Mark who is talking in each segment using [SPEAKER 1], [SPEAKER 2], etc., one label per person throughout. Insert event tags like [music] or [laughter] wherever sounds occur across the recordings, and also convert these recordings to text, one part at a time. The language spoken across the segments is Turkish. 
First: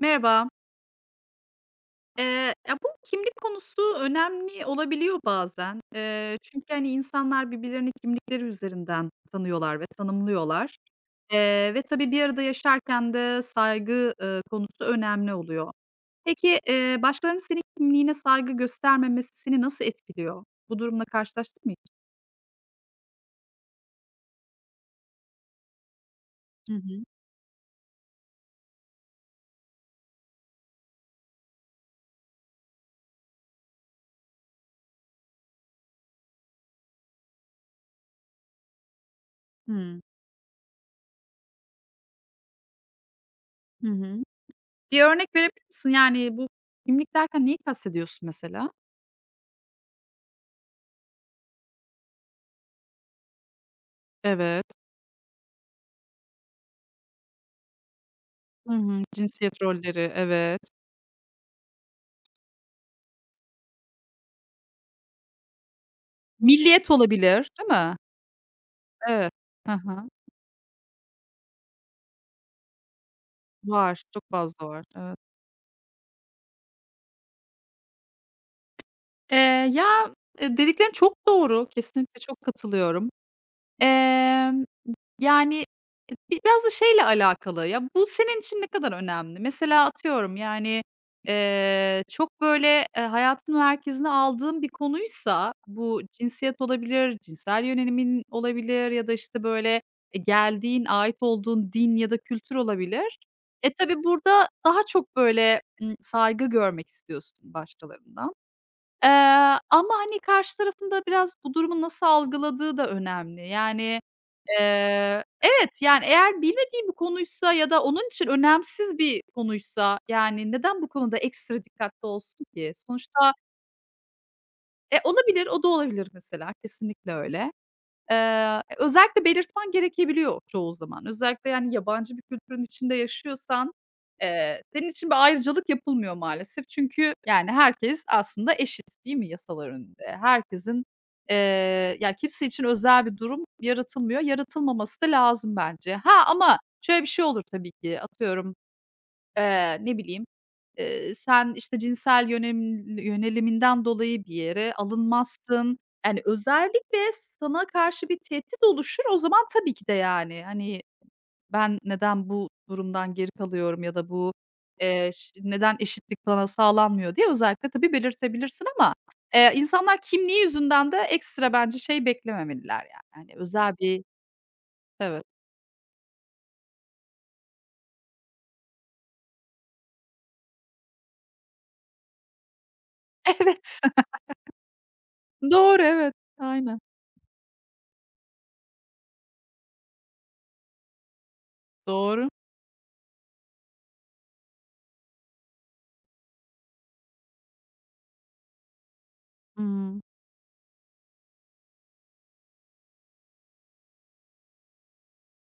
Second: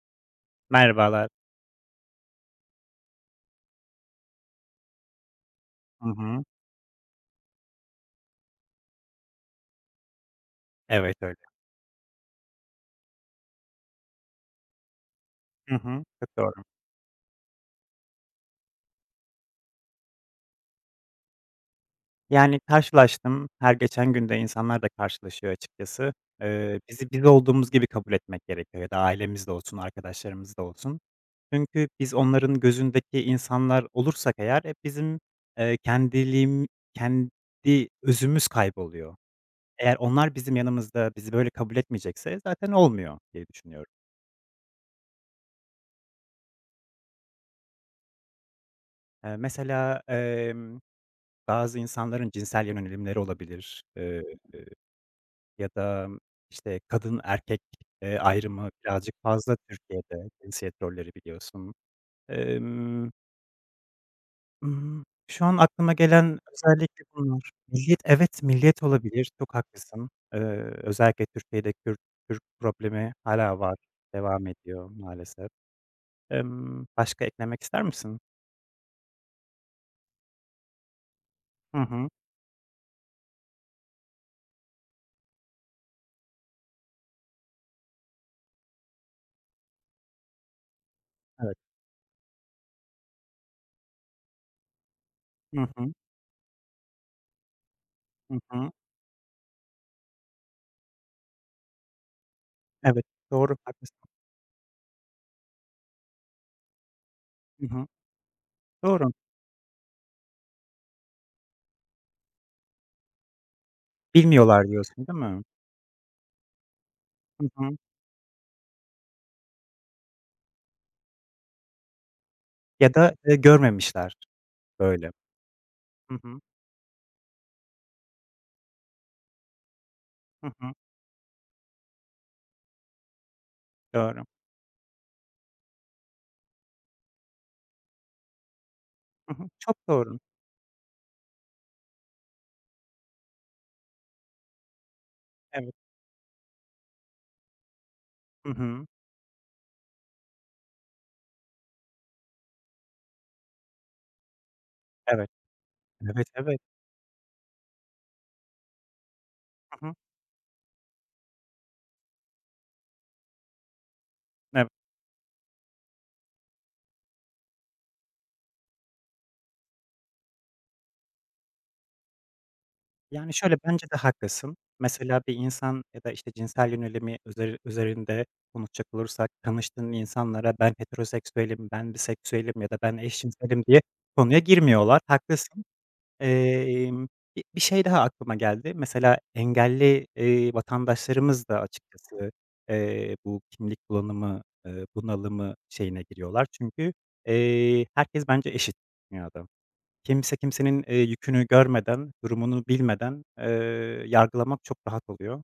[SPEAKER 1] Merhaba.
[SPEAKER 2] Merhabalar.
[SPEAKER 1] Ya, bu kimlik konusu önemli olabiliyor bazen.
[SPEAKER 2] Hı hı.
[SPEAKER 1] Çünkü, hani, insanlar birbirlerini kimlikleri üzerinden tanıyorlar ve tanımlıyorlar.
[SPEAKER 2] Evet, öyle.
[SPEAKER 1] Ve tabii bir arada yaşarken de saygı konusu önemli oluyor.
[SPEAKER 2] Hı hı. Çok
[SPEAKER 1] Peki,
[SPEAKER 2] doğru.
[SPEAKER 1] başkalarının senin kimliğine saygı göstermemesi seni nasıl etkiliyor? Bu durumla karşılaştın mı hiç?
[SPEAKER 2] Yani, karşılaştım. Her geçen günde insanlar da karşılaşıyor açıkçası.
[SPEAKER 1] Hı hı.
[SPEAKER 2] Bizi biz olduğumuz gibi kabul etmek gerekiyor ya da ailemiz de olsun, arkadaşlarımız da olsun. Çünkü biz onların gözündeki insanlar olursak eğer hep bizim eee, kendiliğim kendi özümüz kayboluyor. Eğer
[SPEAKER 1] Hıı.
[SPEAKER 2] onlar bizim yanımızda bizi böyle kabul etmeyecekse zaten olmuyor diye
[SPEAKER 1] Hı
[SPEAKER 2] düşünüyorum.
[SPEAKER 1] hı. Bir örnek verebilir misin? Yani, bu kimlik derken neyi kastediyorsun mesela?
[SPEAKER 2] Mesela, bazı insanların cinsel yönelimleri olabilir.
[SPEAKER 1] Evet.
[SPEAKER 2] Ya da, işte, kadın erkek ayrımı
[SPEAKER 1] Hı hı.
[SPEAKER 2] birazcık fazla
[SPEAKER 1] Cinsiyet rolleri,
[SPEAKER 2] Türkiye'de
[SPEAKER 1] evet.
[SPEAKER 2] cinsiyet rolleri biliyorsun. Emm, Şu an aklıma gelen
[SPEAKER 1] Milliyet
[SPEAKER 2] özellikle
[SPEAKER 1] olabilir,
[SPEAKER 2] bunlar.
[SPEAKER 1] değil mi?
[SPEAKER 2] Milliyet, evet, milliyet olabilir,
[SPEAKER 1] Evet.
[SPEAKER 2] çok
[SPEAKER 1] Hı hı.
[SPEAKER 2] haklısın. Özellikle Türkiye'de Kürt Türk problemi hala var,
[SPEAKER 1] Var, çok
[SPEAKER 2] devam
[SPEAKER 1] fazla var.
[SPEAKER 2] ediyor
[SPEAKER 1] Evet.
[SPEAKER 2] maalesef. Başka eklemek ister misin?
[SPEAKER 1] Eee, Ya, dediklerin çok doğru.
[SPEAKER 2] Hı hı,
[SPEAKER 1] Kesinlikle çok katılıyorum. Emm Yani, biraz da şeyle alakalı, ya, bu senin için ne kadar önemli? Mesela atıyorum, yani,
[SPEAKER 2] evet.
[SPEAKER 1] çok böyle, hayatın merkezine aldığın bir konuysa
[SPEAKER 2] Hı hı,
[SPEAKER 1] bu cinsiyet olabilir, cinsel yönelimin
[SPEAKER 2] hı hı.
[SPEAKER 1] olabilir ya da, işte, böyle, geldiğin, ait olduğun din ya da kültür
[SPEAKER 2] Evet,
[SPEAKER 1] olabilir.
[SPEAKER 2] doğru, haklısın.
[SPEAKER 1] Tabii burada daha çok böyle saygı görmek istiyorsun
[SPEAKER 2] Hı hı,
[SPEAKER 1] başkalarından. Eee,
[SPEAKER 2] doğru.
[SPEAKER 1] Ama, hani, karşı tarafın da biraz bu durumu nasıl algıladığı da önemli. Yani,
[SPEAKER 2] Bilmiyorlar diyorsun, değil mi?
[SPEAKER 1] evet, yani, eğer bilmediği bir
[SPEAKER 2] Hı
[SPEAKER 1] konuysa ya
[SPEAKER 2] hı.
[SPEAKER 1] da onun için önemsiz bir konuysa, yani, neden bu konuda ekstra dikkatli olsun ki?
[SPEAKER 2] Ya da,
[SPEAKER 1] Sonuçta,
[SPEAKER 2] görmemişler, böyle.
[SPEAKER 1] olabilir, o da olabilir
[SPEAKER 2] Hı hı.
[SPEAKER 1] mesela. Kesinlikle öyle. Özellikle belirtmen gerekebiliyor
[SPEAKER 2] Hı
[SPEAKER 1] çoğu
[SPEAKER 2] hı.
[SPEAKER 1] zaman. Özellikle, yani, yabancı bir kültürün içinde yaşıyorsan,
[SPEAKER 2] Doğru.
[SPEAKER 1] senin için bir ayrıcalık yapılmıyor maalesef. Çünkü, yani, herkes aslında eşit değil mi
[SPEAKER 2] Hı hı.
[SPEAKER 1] yasalar
[SPEAKER 2] Çok
[SPEAKER 1] önünde?
[SPEAKER 2] doğru.
[SPEAKER 1] Herkesin, eee, ya, kimse için özel bir durum yaratılmıyor. Yaratılmaması da lazım
[SPEAKER 2] Evet.
[SPEAKER 1] bence. Ha, ama şöyle bir şey olur tabii ki,
[SPEAKER 2] Hı
[SPEAKER 1] atıyorum.
[SPEAKER 2] hı.
[SPEAKER 1] Ne bileyim, sen, işte, cinsel yönem yöneliminden dolayı bir yere
[SPEAKER 2] Evet.
[SPEAKER 1] alınmazsın. Yani,
[SPEAKER 2] Evet, evet.
[SPEAKER 1] özellikle sana karşı bir tehdit oluşur. O zaman tabii ki
[SPEAKER 2] Hı
[SPEAKER 1] de,
[SPEAKER 2] hı.
[SPEAKER 1] yani, hani, ben neden bu durumdan geri kalıyorum ya da bu,
[SPEAKER 2] Evet.
[SPEAKER 1] ş neden eşitlik bana sağlanmıyor diye özellikle tabii belirtebilirsin ama, insanlar kimliği yüzünden de ekstra bence şey beklememeliler, yani. Hani,
[SPEAKER 2] Yani, şöyle,
[SPEAKER 1] özel
[SPEAKER 2] bence de
[SPEAKER 1] bir.
[SPEAKER 2] haklısın. Mesela
[SPEAKER 1] Evet.
[SPEAKER 2] bir insan ya da, işte, cinsel yönelimi üzerinde konuşacak olursak tanıştığın insanlara ben heteroseksüelim, ben biseksüelim ya da ben
[SPEAKER 1] [laughs]
[SPEAKER 2] eşcinselim
[SPEAKER 1] Evet.
[SPEAKER 2] diye konuya girmiyorlar. Haklısın.
[SPEAKER 1] Doğru, evet. Aynen.
[SPEAKER 2] Emm, bi Bir şey daha aklıma geldi. Mesela engelli, vatandaşlarımız da
[SPEAKER 1] Doğru.
[SPEAKER 2] açıkçası, bu kimlik bunalımı şeyine giriyorlar. Çünkü, herkes bence eşit dünyada.
[SPEAKER 1] Hımm.
[SPEAKER 2] Kimse kimsenin yükünü görmeden, durumunu bilmeden, yargılamak çok rahat oluyor.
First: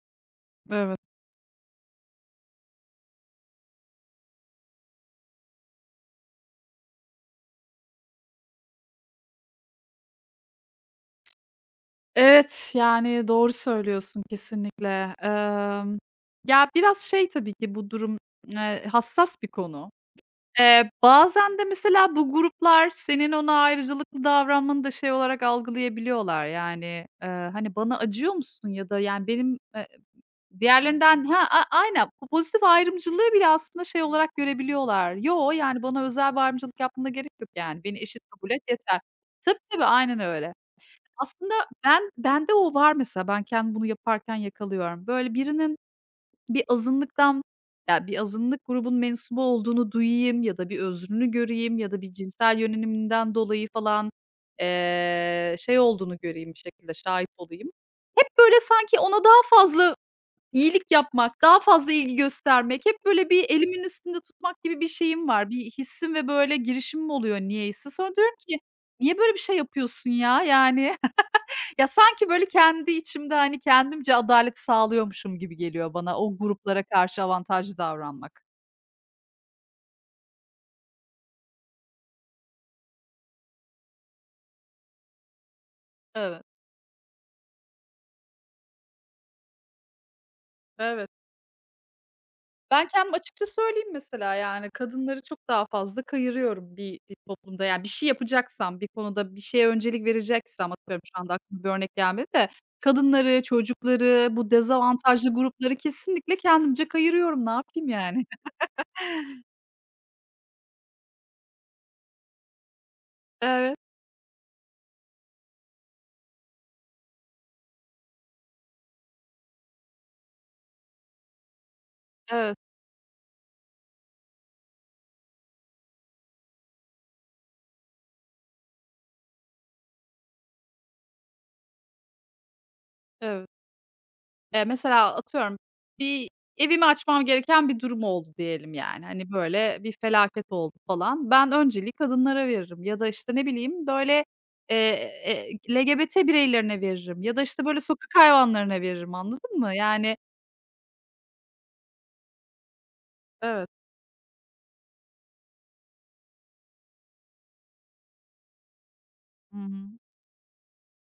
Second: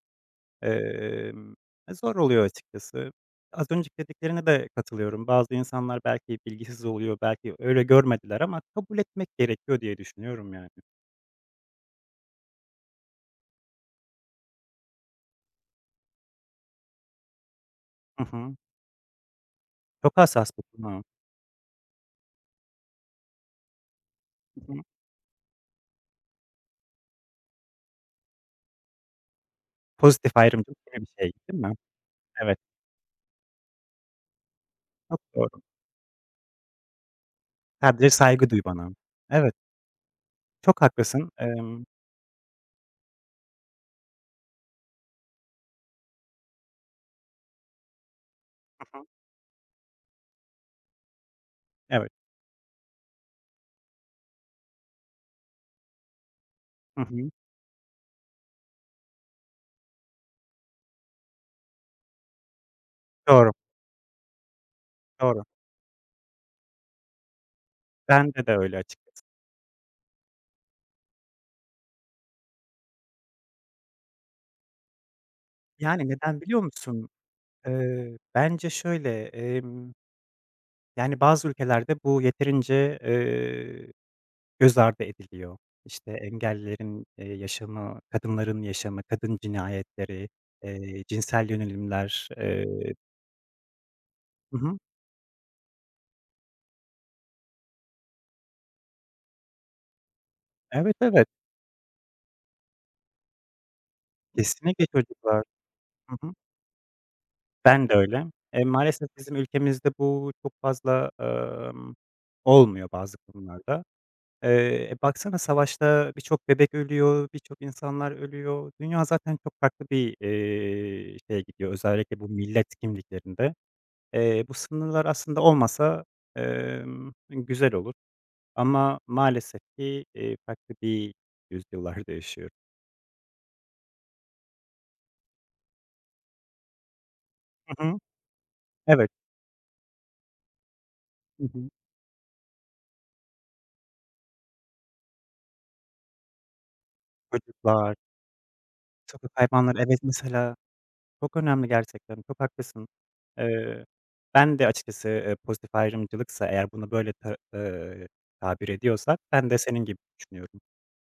[SPEAKER 1] Evet.
[SPEAKER 2] Emm, Zor oluyor açıkçası. Az önceki dediklerine de katılıyorum. Bazı insanlar belki bilgisiz oluyor, belki öyle görmediler ama kabul etmek gerekiyor diye düşünüyorum yani.
[SPEAKER 1] Evet, yani doğru söylüyorsun kesinlikle. Ya, biraz şey tabii ki bu durum,
[SPEAKER 2] Hı hı.
[SPEAKER 1] hassas bir konu.
[SPEAKER 2] Çok hassas bir konu.
[SPEAKER 1] Bazen de mesela bu gruplar senin ona ayrıcalıklı
[SPEAKER 2] Hı hı.
[SPEAKER 1] davranmanı da şey olarak algılayabiliyorlar. Yani, eee, hani, "Bana acıyor musun?" ya da, yani, benim,
[SPEAKER 2] Pozitif ayrımcılık gibi bir
[SPEAKER 1] diğerlerinden.
[SPEAKER 2] şey,
[SPEAKER 1] Ha,
[SPEAKER 2] değil mi?
[SPEAKER 1] aynen,
[SPEAKER 2] Evet,
[SPEAKER 1] pozitif ayrımcılığı bile aslında şey olarak görebiliyorlar.
[SPEAKER 2] çok
[SPEAKER 1] "Yo,
[SPEAKER 2] doğru.
[SPEAKER 1] yani, bana özel bir ayrımcılık yapmana gerek yok, yani, beni
[SPEAKER 2] Sadece
[SPEAKER 1] eşit kabul
[SPEAKER 2] saygı duy
[SPEAKER 1] et
[SPEAKER 2] bana.
[SPEAKER 1] yeter."
[SPEAKER 2] Evet,
[SPEAKER 1] Tabii, tabii, aynen öyle.
[SPEAKER 2] çok haklısın.
[SPEAKER 1] Aslında ben bende o var mesela. Ben kendim bunu yaparken yakalıyorum. Böyle birinin bir azınlıktan bir azınlık grubun
[SPEAKER 2] Hı hı,
[SPEAKER 1] mensubu olduğunu duyayım ya da bir özrünü göreyim ya da bir
[SPEAKER 2] evet,
[SPEAKER 1] cinsel yöneliminden dolayı falan, şey olduğunu göreyim, bir şekilde
[SPEAKER 2] hı
[SPEAKER 1] şahit
[SPEAKER 2] hı.
[SPEAKER 1] olayım. Hep böyle sanki ona daha fazla iyilik yapmak, daha fazla ilgi göstermek, hep böyle bir
[SPEAKER 2] Doğru,
[SPEAKER 1] elimin üstünde tutmak gibi bir şeyim
[SPEAKER 2] doğru.
[SPEAKER 1] var. Bir hissim ve böyle girişimim oluyor niyeyse. Sonra diyorum
[SPEAKER 2] Bende de
[SPEAKER 1] ki,
[SPEAKER 2] öyle
[SPEAKER 1] "Niye
[SPEAKER 2] açıkçası.
[SPEAKER 1] böyle bir şey yapıyorsun ya?" yani. Ya, sanki böyle kendi içimde, hani, kendimce adalet sağlıyormuşum gibi geliyor
[SPEAKER 2] Yani,
[SPEAKER 1] bana o
[SPEAKER 2] neden biliyor
[SPEAKER 1] gruplara
[SPEAKER 2] musun?
[SPEAKER 1] karşı avantajlı davranmak.
[SPEAKER 2] Bence şöyle, yani, bazı ülkelerde bu yeterince göz ardı ediliyor. İşte,
[SPEAKER 1] Evet,
[SPEAKER 2] engellilerin yaşamı, kadınların yaşamı, kadın cinayetleri,
[SPEAKER 1] evet.
[SPEAKER 2] cinsel yönelimler.
[SPEAKER 1] Ben kendim açıkça söyleyeyim mesela,
[SPEAKER 2] Hı
[SPEAKER 1] yani,
[SPEAKER 2] hı.
[SPEAKER 1] kadınları çok daha fazla kayırıyorum bir toplumda. Yani, bir şey yapacaksam, bir konuda bir şeye öncelik vereceksem,
[SPEAKER 2] Evet,
[SPEAKER 1] atıyorum şu
[SPEAKER 2] evet.
[SPEAKER 1] anda aklıma bir örnek gelmedi de, kadınları, çocukları, bu
[SPEAKER 2] Kesinlikle
[SPEAKER 1] dezavantajlı
[SPEAKER 2] çocuklar.
[SPEAKER 1] grupları
[SPEAKER 2] Hı hı.
[SPEAKER 1] kesinlikle kendimce kayırıyorum. Ne yapayım
[SPEAKER 2] Ben de
[SPEAKER 1] yani?
[SPEAKER 2] öyle.
[SPEAKER 1] [laughs]
[SPEAKER 2] Maalesef bizim ülkemizde bu çok fazla olmuyor bazı
[SPEAKER 1] Evet,
[SPEAKER 2] konularda. Baksana, savaşta birçok bebek ölüyor, birçok insanlar ölüyor. Dünya zaten çok farklı bir şeye gidiyor, özellikle bu
[SPEAKER 1] evet,
[SPEAKER 2] millet kimliklerinde. Bu sınırlar aslında olmasa güzel olur ama maalesef ki farklı bir yüzyıllarda yaşıyoruz.
[SPEAKER 1] evet. Mesela atıyorum bir evimi açmam gereken bir
[SPEAKER 2] Hı hı.
[SPEAKER 1] durum oldu diyelim yani.
[SPEAKER 2] Evet.
[SPEAKER 1] Hani, böyle bir felaket oldu falan.
[SPEAKER 2] Hı
[SPEAKER 1] Ben
[SPEAKER 2] hı.
[SPEAKER 1] önceliği kadınlara veririm ya da, işte, ne bileyim, böyle, LGBT bireylerine veririm ya da, işte, böyle
[SPEAKER 2] Çocuklar,
[SPEAKER 1] sokak hayvanlarına veririm,
[SPEAKER 2] sokak
[SPEAKER 1] anladın mı?
[SPEAKER 2] hayvanları. Evet,
[SPEAKER 1] Yani.
[SPEAKER 2] mesela, çok önemli gerçekten, çok haklısın.
[SPEAKER 1] Evet.
[SPEAKER 2] Eee, Ben de açıkçası, pozitif ayrımcılıksa eğer bunu böyle ta tabir ediyorsak ben
[SPEAKER 1] Hı
[SPEAKER 2] de senin
[SPEAKER 1] hı.
[SPEAKER 2] gibi düşünüyorum.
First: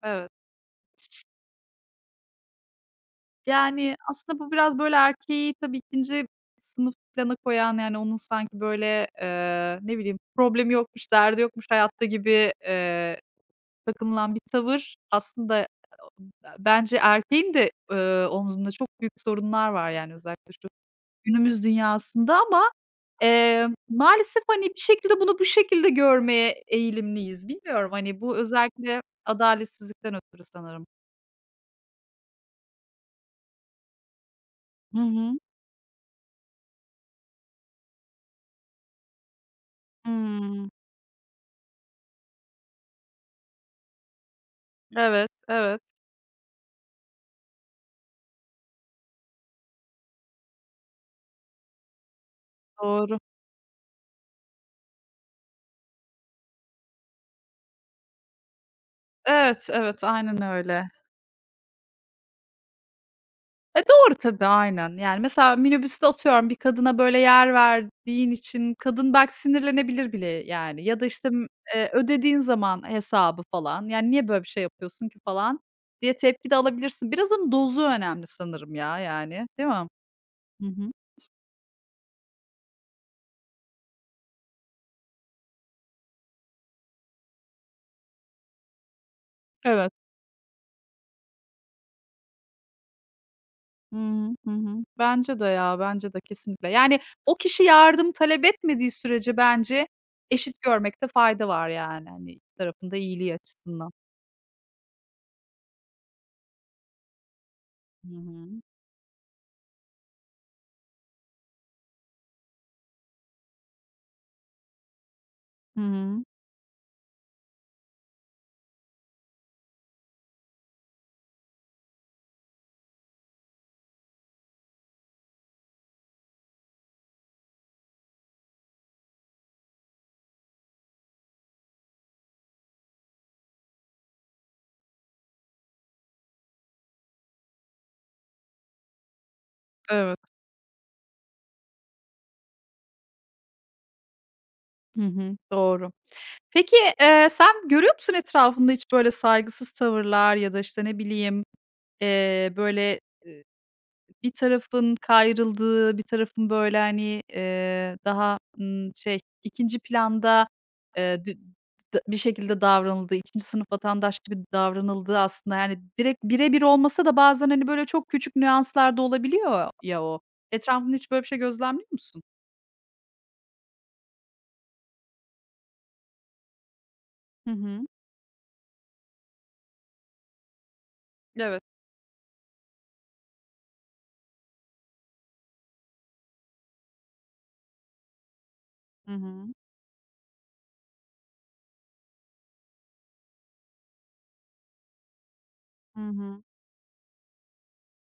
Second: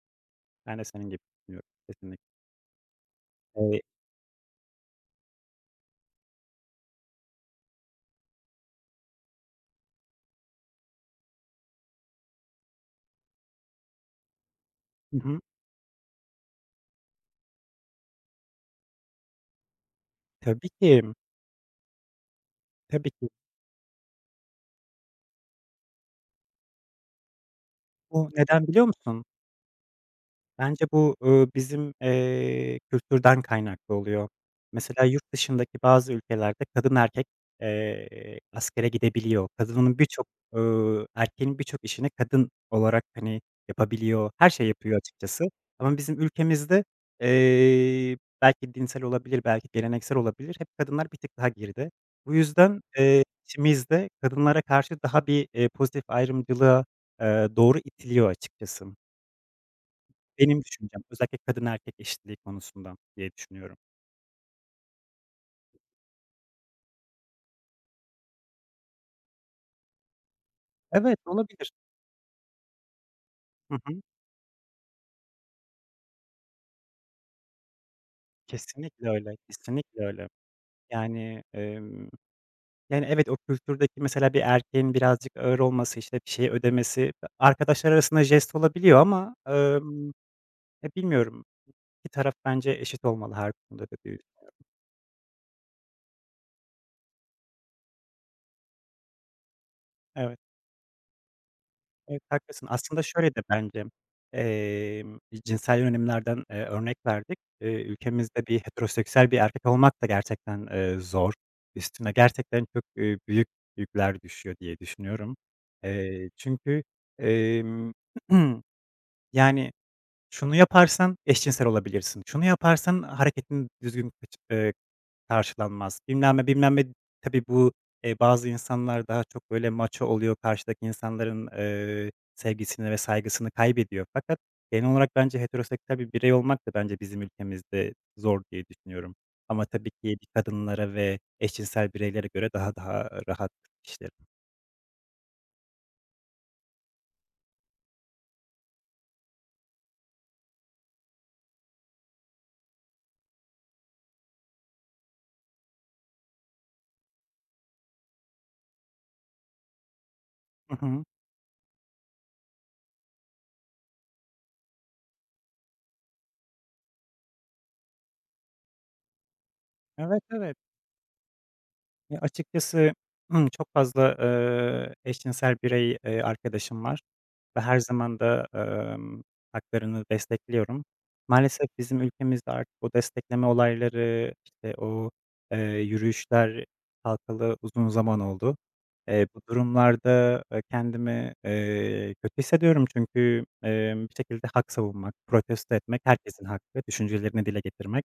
[SPEAKER 1] Evet.
[SPEAKER 2] Ben de senin gibi düşünüyorum kesinlikle. Eee
[SPEAKER 1] Yani aslında bu biraz böyle erkeği tabii ikinci sınıf plana koyan, yani onun sanki böyle, ne bileyim, problemi yokmuş, derdi yokmuş hayatta gibi, takınılan bir tavır
[SPEAKER 2] Hı hı.
[SPEAKER 1] aslında bence erkeğin de, omzunda çok büyük sorunlar var yani özellikle şu
[SPEAKER 2] Tabii ki,
[SPEAKER 1] günümüz dünyasında ama,
[SPEAKER 2] tabii ki.
[SPEAKER 1] maalesef, hani, bir şekilde bunu bu şekilde görmeye eğilimliyiz. Bilmiyorum, hani,
[SPEAKER 2] Bu
[SPEAKER 1] bu
[SPEAKER 2] neden biliyor
[SPEAKER 1] özellikle
[SPEAKER 2] musun?
[SPEAKER 1] adaletsizlikten ötürü
[SPEAKER 2] Bence
[SPEAKER 1] sanırım.
[SPEAKER 2] bu bizim kültürden kaynaklı oluyor.
[SPEAKER 1] Hı
[SPEAKER 2] Mesela yurt
[SPEAKER 1] hı.
[SPEAKER 2] dışındaki bazı ülkelerde kadın erkek askere gidebiliyor.
[SPEAKER 1] Hımm.
[SPEAKER 2] Erkeğin birçok işini kadın olarak, hani, yapabiliyor. Her şeyi yapıyor
[SPEAKER 1] Evet,
[SPEAKER 2] açıkçası.
[SPEAKER 1] evet,
[SPEAKER 2] Ama bizim ülkemizde belki dinsel olabilir, belki geleneksel olabilir, hep kadınlar bir tık daha geride. Bu yüzden
[SPEAKER 1] doğru.
[SPEAKER 2] içimizde kadınlara karşı daha bir pozitif ayrımcılığa doğru itiliyor açıkçası.
[SPEAKER 1] Evet, evet, aynen
[SPEAKER 2] Benim
[SPEAKER 1] öyle.
[SPEAKER 2] düşüncem, özellikle kadın erkek eşitliği konusunda diye düşünüyorum.
[SPEAKER 1] Doğru tabii, aynen. Yani, mesela minibüste atıyorum bir kadına böyle yer verdiğin için kadın belki sinirlenebilir bile, yani, ya da,
[SPEAKER 2] Evet,
[SPEAKER 1] işte, m
[SPEAKER 2] olabilir.
[SPEAKER 1] ödediğin zaman hesabı
[SPEAKER 2] Hı
[SPEAKER 1] falan,
[SPEAKER 2] hı.
[SPEAKER 1] yani, "Niye böyle bir şey yapıyorsun ki?" falan diye tepki de alabilirsin. Biraz onun dozu önemli sanırım ya,
[SPEAKER 2] Kesinlikle öyle,
[SPEAKER 1] yani, değil mi?
[SPEAKER 2] kesinlikle öyle.
[SPEAKER 1] Hı hı.
[SPEAKER 2] Yani, yani, evet, o kültürdeki mesela bir erkeğin birazcık ağır olması, işte, bir şeyi ödemesi arkadaşlar arasında jest olabiliyor ama,
[SPEAKER 1] Evet.
[SPEAKER 2] ya, bilmiyorum. 2 taraf bence eşit olmalı her konuda
[SPEAKER 1] Hı
[SPEAKER 2] da değil.
[SPEAKER 1] hı. Hı hı. Bence de ya, bence de kesinlikle. Yani, o kişi yardım talep etmediği sürece bence
[SPEAKER 2] Evet.
[SPEAKER 1] eşit görmekte fayda var, yani,
[SPEAKER 2] Evet,
[SPEAKER 1] hani, iki
[SPEAKER 2] haklısın.
[SPEAKER 1] tarafın da
[SPEAKER 2] Aslında
[SPEAKER 1] iyiliği
[SPEAKER 2] şöyle de bence,
[SPEAKER 1] açısından.
[SPEAKER 2] emm, cinsel yönelimlerden örnek verdik.
[SPEAKER 1] Hı
[SPEAKER 2] Ülkemizde bir
[SPEAKER 1] hı.
[SPEAKER 2] heteroseksüel bir erkek olmak da gerçekten zor. Üstüne gerçekten çok büyük yükler düşüyor diye düşünüyorum.
[SPEAKER 1] Hı hı.
[SPEAKER 2] Çünkü, emm, [clears throat] yani şunu yaparsan eşcinsel olabilirsin. Şunu yaparsan hareketin düzgün kaç karşılanmaz. Bilmem ne, bilmem ne. Tabii bu bazı insanlar daha çok böyle maço oluyor, karşıdaki insanların sevgisini ve saygısını kaybediyor. Fakat genel olarak bence heteroseksüel bir birey olmak da bence bizim ülkemizde zor diye düşünüyorum. Ama tabii ki
[SPEAKER 1] Evet.
[SPEAKER 2] bir kadınlara ve eşcinsel bireylere göre daha rahat işlerim.
[SPEAKER 1] Hı hı, doğru. Peki, sen görüyor musun etrafında hiç böyle saygısız tavırlar ya da, işte, ne bileyim, böyle, eee, bir tarafın kayrıldığı, bir tarafın, böyle, hani, daha şey, ikinci planda,
[SPEAKER 2] Hı hı.
[SPEAKER 1] dü d bir şekilde davranıldığı, ikinci sınıf vatandaş gibi davranıldığı aslında, yani, direkt bire bir olmasa da bazen, hani, böyle, çok küçük nüanslarda olabiliyor ya o.
[SPEAKER 2] Evet, evet.
[SPEAKER 1] Etrafında hiç böyle bir şey gözlemliyor
[SPEAKER 2] Ya,
[SPEAKER 1] musun?
[SPEAKER 2] açıkçası [clears throat] çok fazla eşcinsel birey arkadaşım var
[SPEAKER 1] Hı
[SPEAKER 2] ve her
[SPEAKER 1] hı.
[SPEAKER 2] zaman da, haklarını destekliyorum.
[SPEAKER 1] Evet.
[SPEAKER 2] Maalesef bizim ülkemizde artık o destekleme olayları, işte, o yürüyüşler kalkalı uzun zaman oldu.
[SPEAKER 1] Hı
[SPEAKER 2] Bu
[SPEAKER 1] hı.
[SPEAKER 2] durumlarda kendimi kötü hissediyorum çünkü, bir şekilde hak savunmak, protesto
[SPEAKER 1] Hı
[SPEAKER 2] etmek
[SPEAKER 1] hı.
[SPEAKER 2] herkesin hakkı, düşüncelerini dile getirmek.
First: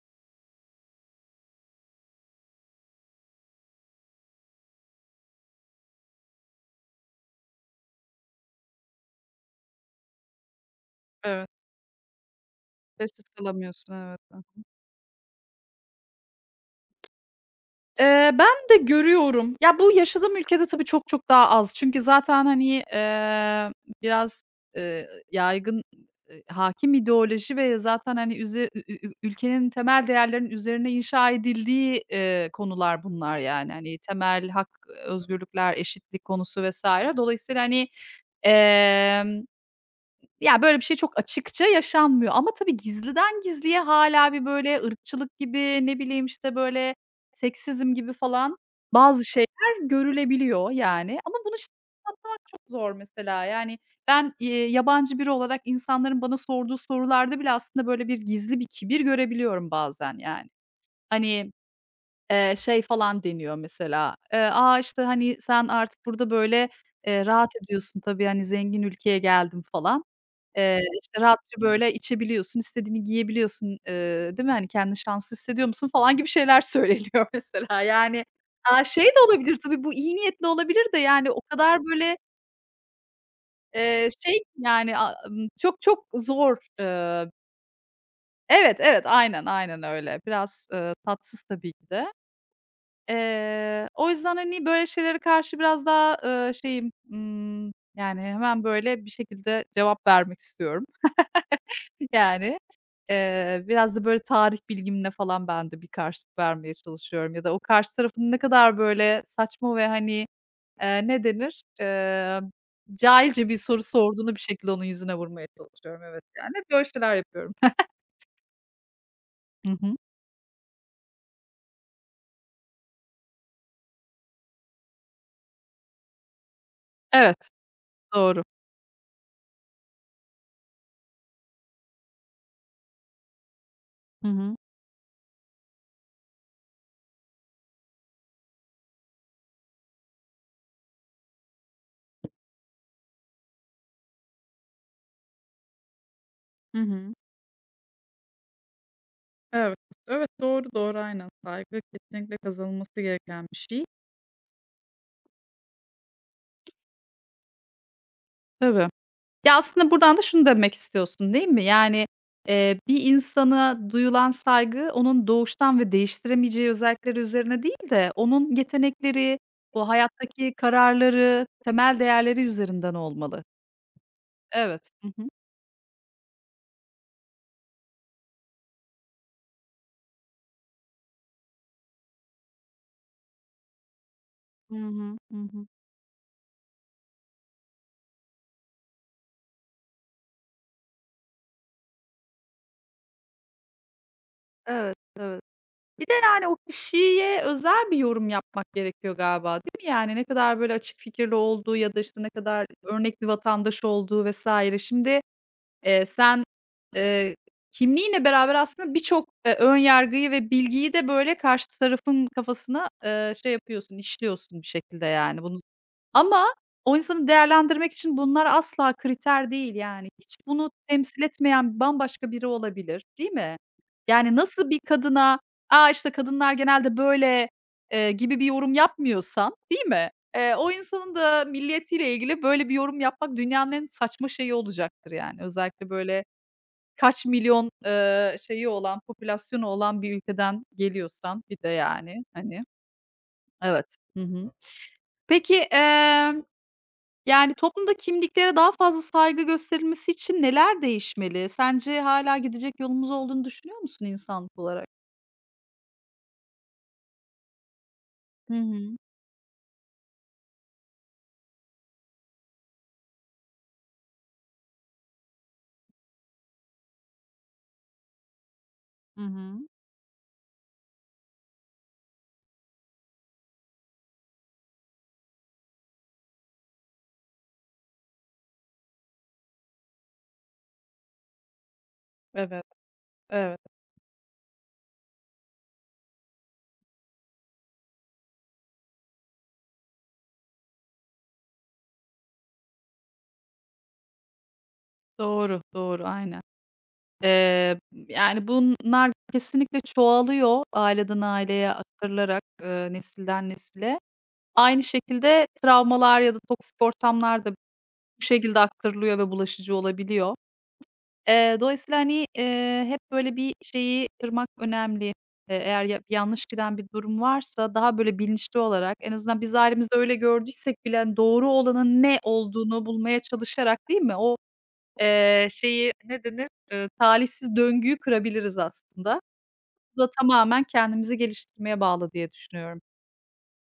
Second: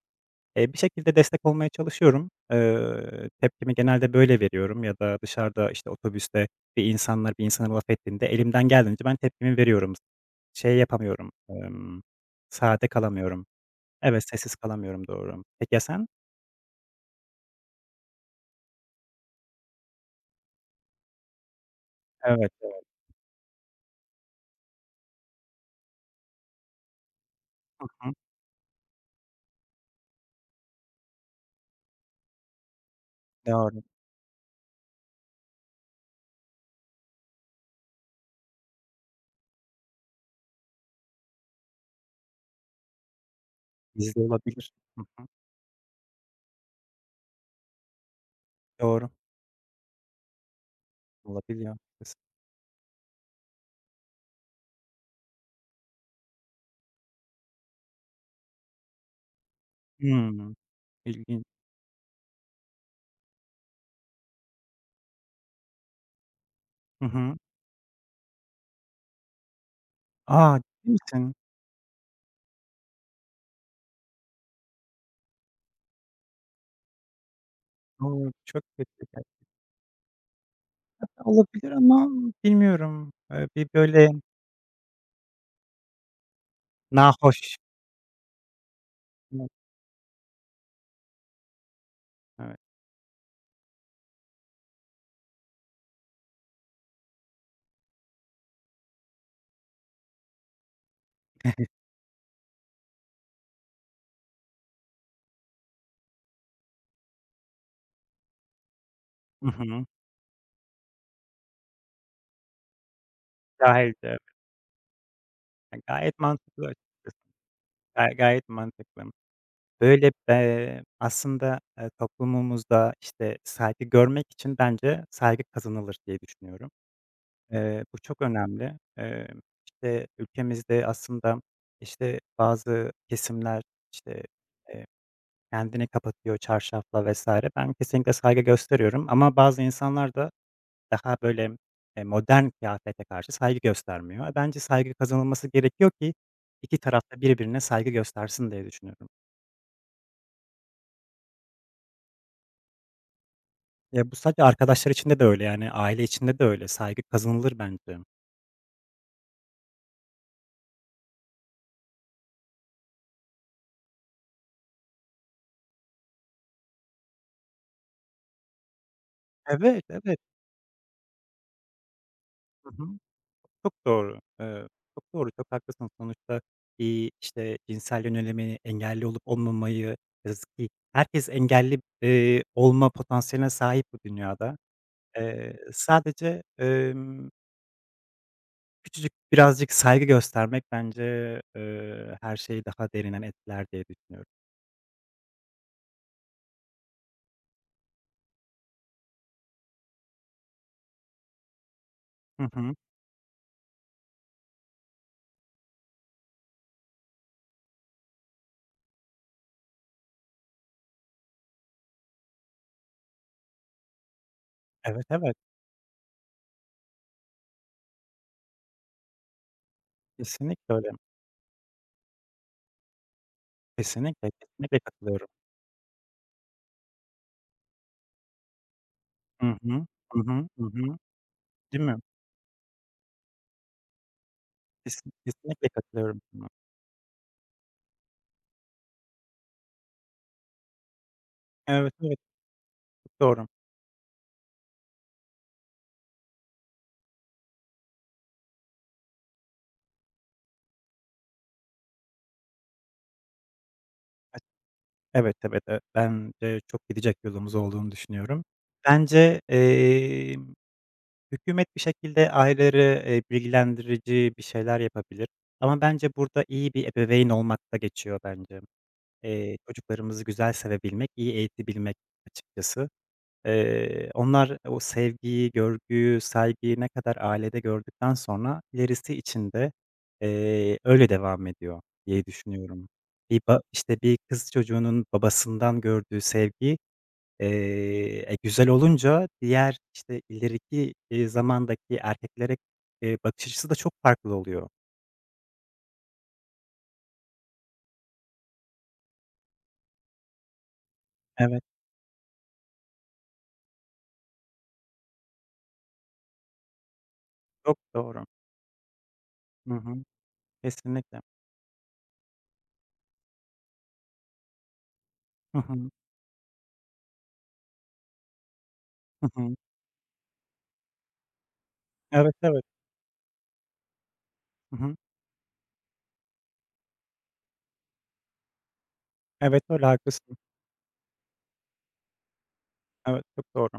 [SPEAKER 2] Bir şekilde destek olmaya çalışıyorum. Tepkimi genelde böyle veriyorum ya da dışarıda, işte, otobüste bir insanlar bir insana laf ettiğinde elimden geldiğince ben tepkimi veriyorum. Şey yapamıyorum,
[SPEAKER 1] Evet.
[SPEAKER 2] sade
[SPEAKER 1] Sessiz
[SPEAKER 2] kalamıyorum.
[SPEAKER 1] kalamıyorsun, evet.
[SPEAKER 2] Evet, sessiz kalamıyorum, doğru. Peki ya sen?
[SPEAKER 1] Ben de görüyorum. Ya, bu yaşadığım ülkede tabii çok çok daha az. Çünkü zaten,
[SPEAKER 2] Evet,
[SPEAKER 1] hani,
[SPEAKER 2] evet.
[SPEAKER 1] biraz, yaygın, hâkim ideoloji ve
[SPEAKER 2] Hı hı,
[SPEAKER 1] zaten, hani, üze ü ü ü ülkenin temel değerlerinin üzerine inşa edildiği, konular bunlar yani.
[SPEAKER 2] doğru.
[SPEAKER 1] Hani, temel hak, özgürlükler, eşitlik konusu vs. Dolayısıyla, hani, emm ya, böyle bir şey çok açıkça yaşanmıyor ama tabii gizliden gizliye
[SPEAKER 2] Bizde
[SPEAKER 1] hâlâ bir
[SPEAKER 2] olabilir.
[SPEAKER 1] böyle
[SPEAKER 2] Hı hı,
[SPEAKER 1] ırkçılık gibi, ne bileyim, işte, böyle seksizm gibi falan
[SPEAKER 2] doğru.
[SPEAKER 1] bazı şeyler görülebiliyor yani ama bunu işte
[SPEAKER 2] Olabiliyor.
[SPEAKER 1] anlatmak çok zor mesela. Yani ben, yabancı biri olarak insanların bana sorduğu sorularda bile aslında böyle bir gizli bir kibir görebiliyorum bazen yani.
[SPEAKER 2] Hımm, ilginç.
[SPEAKER 1] Hani, şey falan deniyor mesela, "A, işte, hani, sen artık burada böyle,
[SPEAKER 2] Hı hı.
[SPEAKER 1] rahat ediyorsun tabii, hani, zengin ülkeye geldin." falan.
[SPEAKER 2] A! Ciddi
[SPEAKER 1] İşte,
[SPEAKER 2] misin?
[SPEAKER 1] rahatça, böyle, içebiliyorsun, istediğini giyebiliyorsun, değil mi? Hani, kendini şanslı hissediyor musun falan gibi şeyler söyleniyor [laughs] mesela. Yani,
[SPEAKER 2] O! Çok kötü,
[SPEAKER 1] şey de
[SPEAKER 2] gerçekten.
[SPEAKER 1] olabilir tabii, bu iyi niyetli olabilir de, yani, o
[SPEAKER 2] Olabilir
[SPEAKER 1] kadar,
[SPEAKER 2] ama
[SPEAKER 1] böyle,
[SPEAKER 2] bilmiyorum. Bir böyle
[SPEAKER 1] şey yani, a çok çok zor.
[SPEAKER 2] nahoş.
[SPEAKER 1] Evet, evet, aynen, aynen öyle. Biraz tatsız tabii ki de.
[SPEAKER 2] Evet.
[SPEAKER 1] O yüzden, hani, böyle şeylere karşı biraz daha şeyim yani, hemen, böyle, bir şekilde cevap vermek istiyorum. [laughs] Yani, biraz da böyle tarih bilgimle falan ben de bir karşılık vermeye çalışıyorum ya da o karşı tarafın ne kadar böyle
[SPEAKER 2] Hı
[SPEAKER 1] saçma
[SPEAKER 2] hı.
[SPEAKER 1] ve, hani, ne denir, cahilce bir soru
[SPEAKER 2] Dahildi, evet.
[SPEAKER 1] sorduğunu bir şekilde onun yüzüne vurmaya
[SPEAKER 2] Ya,
[SPEAKER 1] çalışıyorum.
[SPEAKER 2] gayet
[SPEAKER 1] Evet, yani
[SPEAKER 2] mantıklı
[SPEAKER 1] hep böyle şeyler
[SPEAKER 2] açıkçası.
[SPEAKER 1] yapıyorum.
[SPEAKER 2] Gayet mantıklı.
[SPEAKER 1] Hı hı.
[SPEAKER 2] Böyle aslında toplumumuzda, işte, saygı görmek için bence saygı kazanılır diye düşünüyorum.
[SPEAKER 1] Evet,
[SPEAKER 2] Bu çok
[SPEAKER 1] doğru.
[SPEAKER 2] önemli. İşte, ülkemizde aslında, işte, bazı kesimler, işte,
[SPEAKER 1] Hı hı.
[SPEAKER 2] eee, kendini kapatıyor çarşafla vs. Ben kesinlikle saygı gösteriyorum ama bazı insanlar da daha böyle modern kıyafete karşı saygı göstermiyor. Bence saygı kazanılması gerekiyor ki iki
[SPEAKER 1] Hı hı.
[SPEAKER 2] tarafta birbirine saygı göstersin diye düşünüyorum.
[SPEAKER 1] Evet, evet, doğru, doğru, aynen. Saygı kesinlikle kazanılması gereken bir şey.
[SPEAKER 2] Ya, bu sadece arkadaşlar içinde de öyle, yani, aile içinde de öyle. Saygı kazanılır bence.
[SPEAKER 1] Tabii. Ya, aslında buradan da şunu demek istiyorsun, değil mi? Yani, bir insana duyulan saygı onun doğuştan ve değiştiremeyeceği özellikleri üzerine değil de onun yetenekleri,
[SPEAKER 2] Evet,
[SPEAKER 1] o
[SPEAKER 2] evet.
[SPEAKER 1] hayattaki kararları, temel değerleri
[SPEAKER 2] Hı hı.
[SPEAKER 1] üzerinden olmalı.
[SPEAKER 2] Çok doğru.
[SPEAKER 1] Evet.
[SPEAKER 2] Çok
[SPEAKER 1] Hı hı.
[SPEAKER 2] doğru, çok haklısın. Sonuçta, işte, cinsel yönelimi, engelli olup olmamayı, yazık ki herkes engelli olma potansiyeline sahip bu dünyada.
[SPEAKER 1] Hı hı. Hı hı.
[SPEAKER 2] Sadece, küçücük birazcık saygı göstermek bence her şeyi daha derinden etkiler diye düşünüyorum.
[SPEAKER 1] Evet, evet. Bir de, yani, o kişiye özel bir yorum yapmak gerekiyor galiba, değil mi? Yani, ne kadar böyle açık fikirli olduğu ya da, işte, ne
[SPEAKER 2] Hı
[SPEAKER 1] kadar
[SPEAKER 2] hı.
[SPEAKER 1] örnek bir vatandaş olduğu vs. Şimdi. Sen, eee, kimliğinle beraber aslında birçok, ön yargıyı ve bilgiyi de böyle karşı tarafın kafasına, şey yapıyorsun, işliyorsun bir
[SPEAKER 2] Evet,
[SPEAKER 1] şekilde
[SPEAKER 2] evet.
[SPEAKER 1] yani. Bunu. Ama o insanı değerlendirmek için bunlar asla kriter değil, yani. Hiç bunu
[SPEAKER 2] Kesinlikle öyle.
[SPEAKER 1] temsil etmeyen bambaşka biri olabilir, değil mi?
[SPEAKER 2] Kesinlikle,
[SPEAKER 1] Yani, nasıl bir
[SPEAKER 2] kesinlikle katılıyorum.
[SPEAKER 1] kadına, "A, işte, kadınlar genelde böyle." Gibi bir yorum
[SPEAKER 2] Hı
[SPEAKER 1] yapmıyorsan, değil
[SPEAKER 2] hı.
[SPEAKER 1] mi?
[SPEAKER 2] Hı hı. Hı
[SPEAKER 1] O
[SPEAKER 2] hı.
[SPEAKER 1] insanın da
[SPEAKER 2] Değil mi?
[SPEAKER 1] milliyetiyle ilgili böyle bir yorum yapmak dünyanın en saçma şeyi olacaktır,
[SPEAKER 2] Kesin
[SPEAKER 1] yani.
[SPEAKER 2] kesinlikle
[SPEAKER 1] Özellikle
[SPEAKER 2] katılıyorum
[SPEAKER 1] böyle
[SPEAKER 2] buna.
[SPEAKER 1] kaç milyon, şeyi olan, popülasyonu olan bir ülkeden geliyorsan bir de,
[SPEAKER 2] Evet, evet,
[SPEAKER 1] yani, hani.
[SPEAKER 2] çok doğru.
[SPEAKER 1] Evet. Hı hı. Peki, yani, toplumda kimliklere daha fazla saygı gösterilmesi için neler değişmeli? Sence hâlâ gidecek yolumuz olduğunu düşünüyor musun
[SPEAKER 2] E
[SPEAKER 1] insanlık olarak?
[SPEAKER 2] Evet, evet, evet. Ben de çok gidecek yolumuz olduğunu düşünüyorum.
[SPEAKER 1] Hı hı.
[SPEAKER 2] Bence, hükümet bir şekilde aileleri bilgilendirici bir şeyler yapabilir ama bence burada iyi bir ebeveyn olmak da geçiyor bence.
[SPEAKER 1] Hı hı.
[SPEAKER 2] Çocuklarımızı güzel sevebilmek, iyi eğitebilmek açıkçası. Onlar o sevgiyi, görgüyü, saygıyı ne kadar ailede gördükten sonra ilerisi için de öyle devam ediyor diye
[SPEAKER 1] Evet,
[SPEAKER 2] düşünüyorum. Bir
[SPEAKER 1] evet.
[SPEAKER 2] ba işte, bir kız çocuğunun babasından gördüğü sevgi güzel olunca diğer, işte, ileriki zamandaki erkeklere bakış açısı da çok farklı oluyor.
[SPEAKER 1] Doğru, doğru. Aynen. Eee, Yani, bunlar kesinlikle çoğalıyor aileden
[SPEAKER 2] Evet,
[SPEAKER 1] aileye aktarılarak, nesilden nesile. Aynı şekilde travmalar ya da toksik ortamlar da bu
[SPEAKER 2] çok doğru.
[SPEAKER 1] şekilde aktarılıyor ve
[SPEAKER 2] Hı
[SPEAKER 1] bulaşıcı
[SPEAKER 2] hı.
[SPEAKER 1] olabiliyor.
[SPEAKER 2] Kesinlikle.
[SPEAKER 1] Dolayısıyla, hani, hep böyle bir şeyi kırmak önemli.
[SPEAKER 2] Hı
[SPEAKER 1] Eğer
[SPEAKER 2] hı.
[SPEAKER 1] ya yanlış giden bir durum varsa daha böyle bilinçli olarak en
[SPEAKER 2] Hı
[SPEAKER 1] azından biz
[SPEAKER 2] hı.
[SPEAKER 1] ailemizde öyle gördüysek bile, hani, doğru olanın ne
[SPEAKER 2] Evet, evet.
[SPEAKER 1] olduğunu bulmaya çalışarak, değil mi? O,
[SPEAKER 2] Hı hı.
[SPEAKER 1] şeyi ne denir? Talihsiz döngüyü kırabiliriz aslında.
[SPEAKER 2] Evet, öyle,
[SPEAKER 1] Bu da
[SPEAKER 2] haklısın.
[SPEAKER 1] tamamen kendimizi geliştirmeye bağlı diye düşünüyorum.
[SPEAKER 2] Evet, çok doğru.